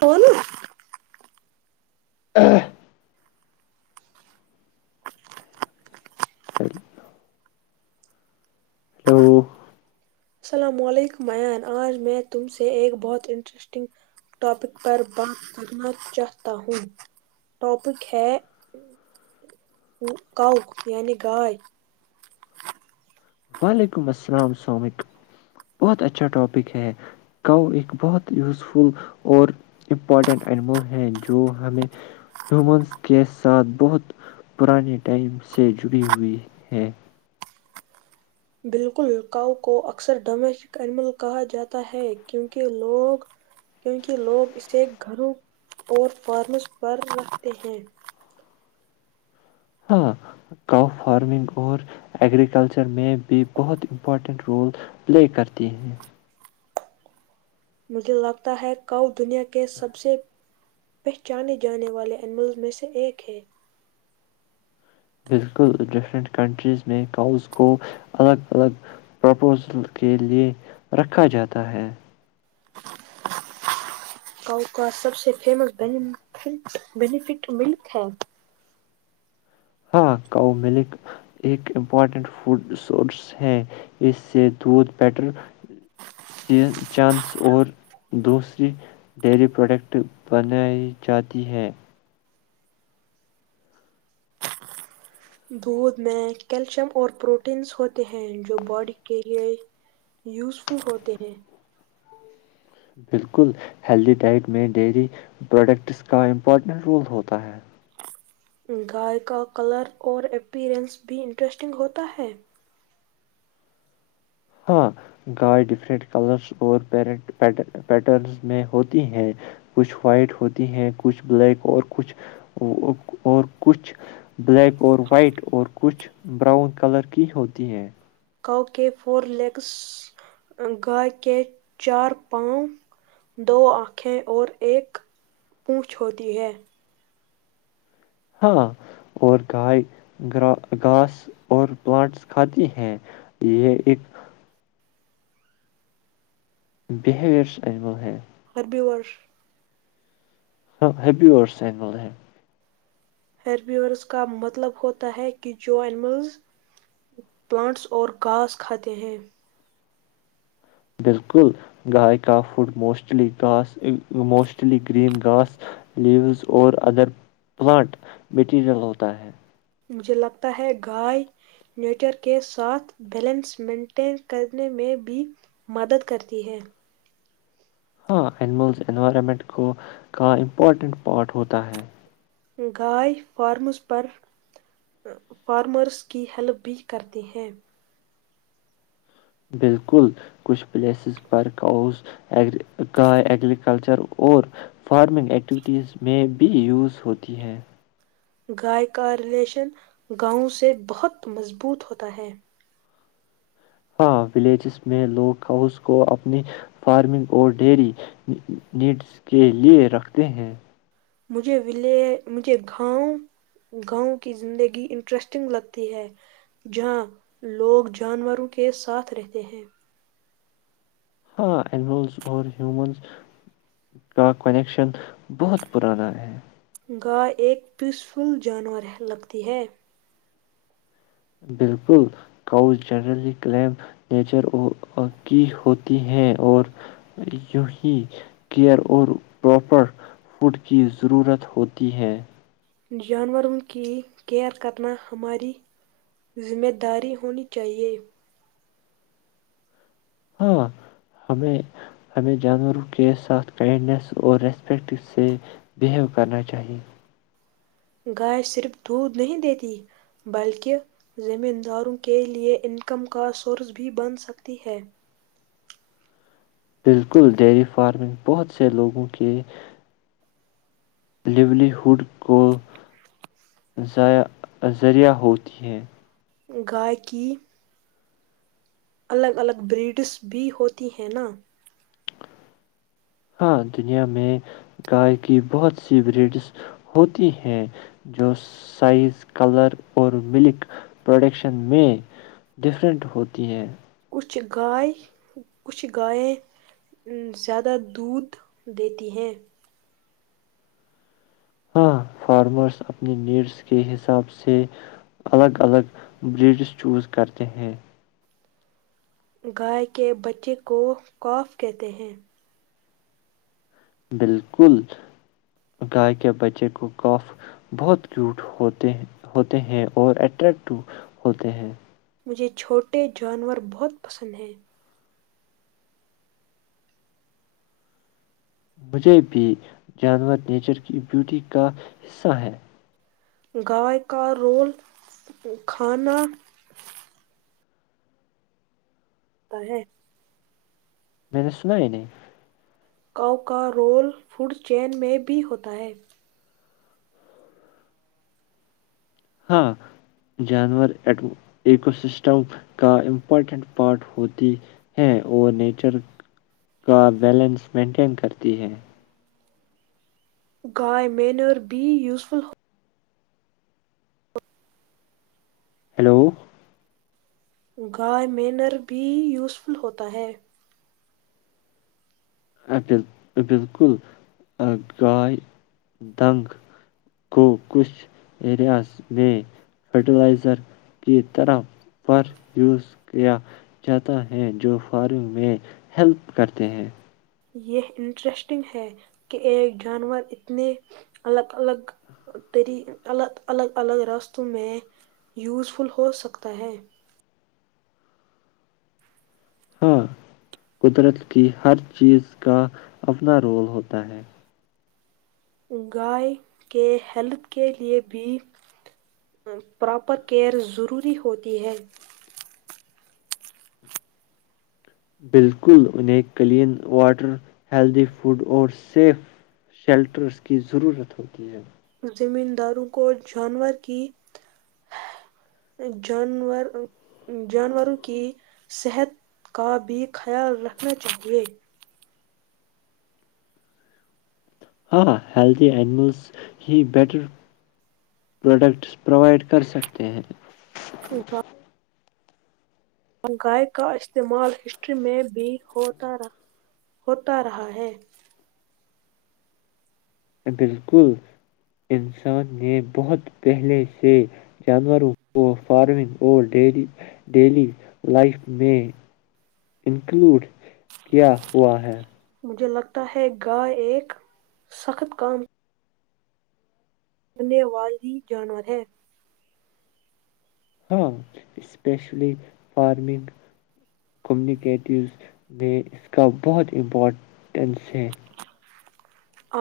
کون ہ [unintelligible] ہلو السلام علیکم ایان آج میں تم سے ایک بہت انٹرسٹنگ ٹاپک پر بات کرنا چاہتا ہوں ٹاپک ہےؤ یعنی گائے وعلیکم السلام سامک بہت اچھا ٹاپک ہے گاؤ ایک بہت یوزفل اور امپورٹنٹ اینیمل ہے جو ہمیں ہیومنس کے ساتھ بہت پرانے ٹائم سے جڑی ہوئی ہے بالکل کااؤ کو اکثر ڈومیسٹک ایمل کہا جاتا ہے کیونکہ لوگ کیونکہ لوگ اسے گھروں اور فارمس پر رکھتے ہیں ہاں کاؤ فارمنگ اور ایگررییکلچر میں بھی بہت امپورٹنٹ رول پلے کرتی ہیں مجھے لگتا ہے کاؤ دنیا کے سب سے پہچانے جانے والے اینیملز میں سے ایک ہے بالکل ڈفرنٹ کنٹریز میں کاؤز کو الگ الگ پرپوزل کے لے رکھا جاتا ہے کاؤ کا سب سے فیمس بینیفٹ ملک ہے ہاں کاؤ ملک ایک امپورٹنٹ فوڈ سورس ہے اس سے دودھ بیٹر چانس اور دوسری ڈیری پروڈکٹ بنائی جاتی ہے دودھ میں کیلشیم اور پروٹینس ہوتے ہیں جو باڈی کے لیے یوزفل ہوتے ہیں بالکل ہیلدی ڈائٹ میں ڈیری پروڈکٹس کا امپورٹنٹ رول ہوتا ہے گائے کا کلر اور اپییرنس بھی انٹرسٹنگ ہوتا ہے ہاں گائے ڈفرینٹ کلرس اور پیرنٹ پٹ پیٹرنس میں ہوتی ہیں کچھ وائٹ ہوتی ہیں کچھ بلیک اور کچھ اور کچھ بلیک اور وائٹ اور کچھ براؤن کلر کی ہوتی ہیں کاؤ کے فور لیگس گائے کے چار پاؤں دو آنکھیں اور ایک پونچھ ہوتی ہے ہاں اور گائے گرا گھاس اور پلانٹس کھاتی ہیں یہ ایک بہیویرس اینمل ہے ہربیورور ہاں ہیپی سگل ہے ہربیورس کا مطلب ہوتا ہے کہ جو اینیملز پلانٹس اور گھاس کھاتے ہیں بالکل گائے کا food mostly grass mostly green grass leaves اور ادر پلانٹ میٹیریل ہوتا ہے مجھے لگتا ہے گائے نیچر کے ساتھ بیلنس مینٹین کرنے میں بھی مدد کرتی ہے ہاں اینیملز انوائرمنٹ کو کا امپورٹنٹ پارٹ ہوتا ہے گائے فارمز پر فارمرس کی ہیلپ بھی کرتی ہیں بالکل کچھ پلیسز پر کا اس گائے اگریکلچر اور فارمنگ ایٹوٹییز میں بھی یوز ہوتی ہے گائے کا ریلیشن گاؤں سے بہت مضبوط ہوتا ہے ہاں ولیجز میں لوگ کاوس کو اپنی فارمنگ اور ڈیری نیڈز کے لے رکھتے ہیں مجھے ول مجھے گاؤں گاؤں کی زندگی انٹرسٹنگ لگتی ہے جہاں لوگ جانوروں کے ساتھ رہتے ہیں ہاں اینیملز اور ہیومنس کا کنیکشن بہت پرانا ہے گائے ایک پیسفل جانور لگتی ہے بالکل کاؤز جنرلی کلیم نیچر کی ہوتی ہے اور یوںی کیئر اور پراپر فوڈ کی ضرورت ہوتی ہے جانوروں کی کیئر کرنا ہماری ذمہ داری ہونی چاہیے ہاں ہمیں ہمیں جانوروں کے ساتھ کائنڈنیس اور ریسپیکٹ سے بیہیو کرنا چاہیے گائے صرف دودھ نہیں دیتی بلکہ زمین داروں کے لیے انکم کا سورس بھی بن سکتی ہے بالکل ڈیری فارمنگ بہت سے لوگوں کے لیولی ہوڈ کو ائع ذریعہ ہوتی ہے گائی الگ الگ بریڈس بھی ہوتی ہیں نا ہاں دنیا میں گائے کی بہت سی بریڈس ہوتی ہیں جو سائز کلر اور ملک پروڈکشن میں ڈفرینٹ ہوتی ہیں کچھ گائے کچھ گائیں زیادہ دودھ دیتی ہیں ہاں فارمرز اپنی نیڈس کے حساب سے الگ الگ بریڈس چوز کرتے ہیں گائے کے بچے کو خوف کہتے ہیں بالکل گائے کے بچے کو کوف بہت کیوٹ ہوتے ہیں ہوتے ہیں اور اٹریکٹو ہوتے ہیں مجھے چھوٹے جانور بہت پسند ہیں مجھے بھی جانور نیچر کی بیوٹی کا حصہ ہے گائے کا رول کھانا ہوتا ہے م نے سنا نہیں کاؤ کا رول فوڈ چین میں بھی ہوتا ہے ہاں جانور ایکوسسٹم کا امپورٹنٹ پارٹ ہوتی ہے اور نیچر کا بیلنس مینٹین کرتی ہے گائے مینر بی یوزفل ہلو گائے مینر بھی یوزفل ہوتا ہے ل بالکل گائے دنگ کو کچھ ایریاز میں فرٹیلائزر کی طرح پر یوز کیا جاتا ہے جو فارمنگ میں ہیلپ کرتے ہیں یہ انٹرسٹنگ ہے کہ ایک جانور اتنے الگ الگ راستوں میں یوزفل ہو سکتا ہے ہاں قدرت کی ہر چیز کا اپنا رول ہوتا ہے گائے کے ہیلتھ کے لیئے بھی پراپر کیئر ضروری ہوتی ہے بالکل انہیں کلین واٹر ہیلدی فوڈ اور سیف شیلٹرس کی ضرورت ہوتی ہے زمینداروں کو جانور کی جانوروں کی صحت کا بھی خیال رکھنا چاہیے ہاں ہیلدی اینیملس ہی بیٹر پروڈکٹس پرووائڈ کر سکتے ہیں [unintelligible] مہنگائی کا استعمال ہسٹری میں بھی ہوتا رہا ہے بالکل انسان نے بہت پہلے سے جانوروں کو فارمنگ اور ڈی ڈیلی لائف میں انکلوڈ کیا ہوا ہے تااہاہ گائے ایک ایک سخت کا بنےوی جانور ہے ہاں اسپیشلی فارمنگ کمیونیکیٹیوز میں اس کا بہت امپورٹینس ہے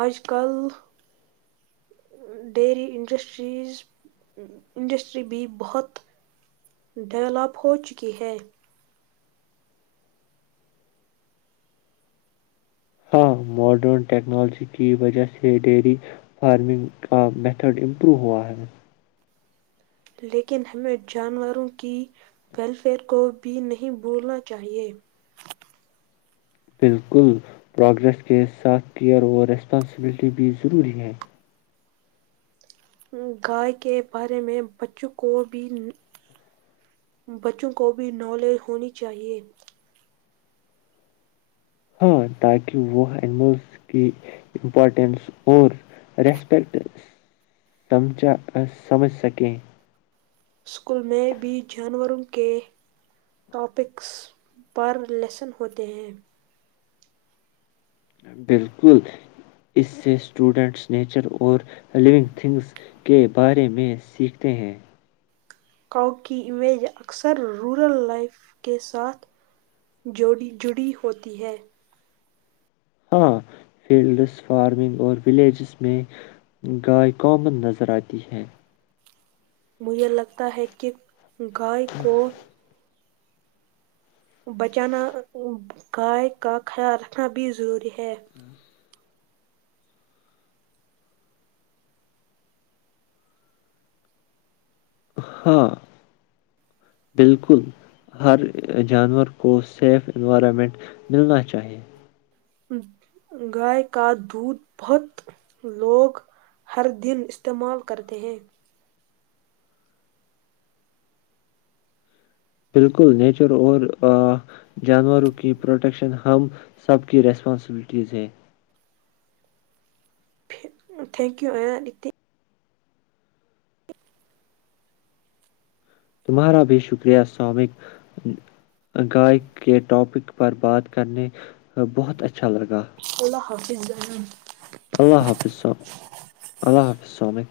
آج کل ڈیری انڈسٹریز انڈسٹری بھی بہت ڈولپ ہو چکی ہے ہاں ماڈرن ٹیکنالوجی کی وجہ سے ڈیری فارمنگ کا میتھڈ امپرو ہوا ہے لیکن ہمیں جانوروں کی ویلفیئر کو بھی نہیں بھولنا چاہیے بالکل پروگریس کے ساتھ کیئر اور ریسپانسبلٹی بھی ضروری ہے گائے کے بارے میں بچوں کو بھی نالج ہونی چاہے ہاں تاکہ وہ اینیملس کی امپورٹینس اور ریسپیکیکٹ تم چا سمجھ سکیں اسکول میں بھی جانوروں کے ٹاپکس پر لیسن ہوتے ہیں بالکل اس سے اسٹوڈنٹس نیچر اور لوننگ تھنگس [unintelligible] کے بارے میں سیکھتے ہیں [unintelligible] کاؤ کی امیج اکثر رورل لائف کے ساتھ جوی جڑی ہوتی ہے ہاں فیلڈس فارمنگ اور ولیجز میں گائے کامن نظر آتی ہے مجھے لگتا ہے کہ گائے کوو بچانا گائے کا خیال رکھنا بھی ضروری ہے چھ [unintelligible] ہاں بالکل ہر جانور کو سیف انوائرمنٹ ملنا چاہیے گائے کا دودھ بہت لوگ ہر دن استعمال کرتے ہیں بالکل نیچر اور جانوروں کی پروٹکشن ہم سب کی ریسپانسبلٹیز ہیں تھینک یو آتی [unintelligible] تمہارا بھی شکریہ سامک گائےک کے ٹاپک پر بات کرنے بہت اچھا لگا اللہ حافظ جانن اللہ حافظ سو اللہ حافظ سوامک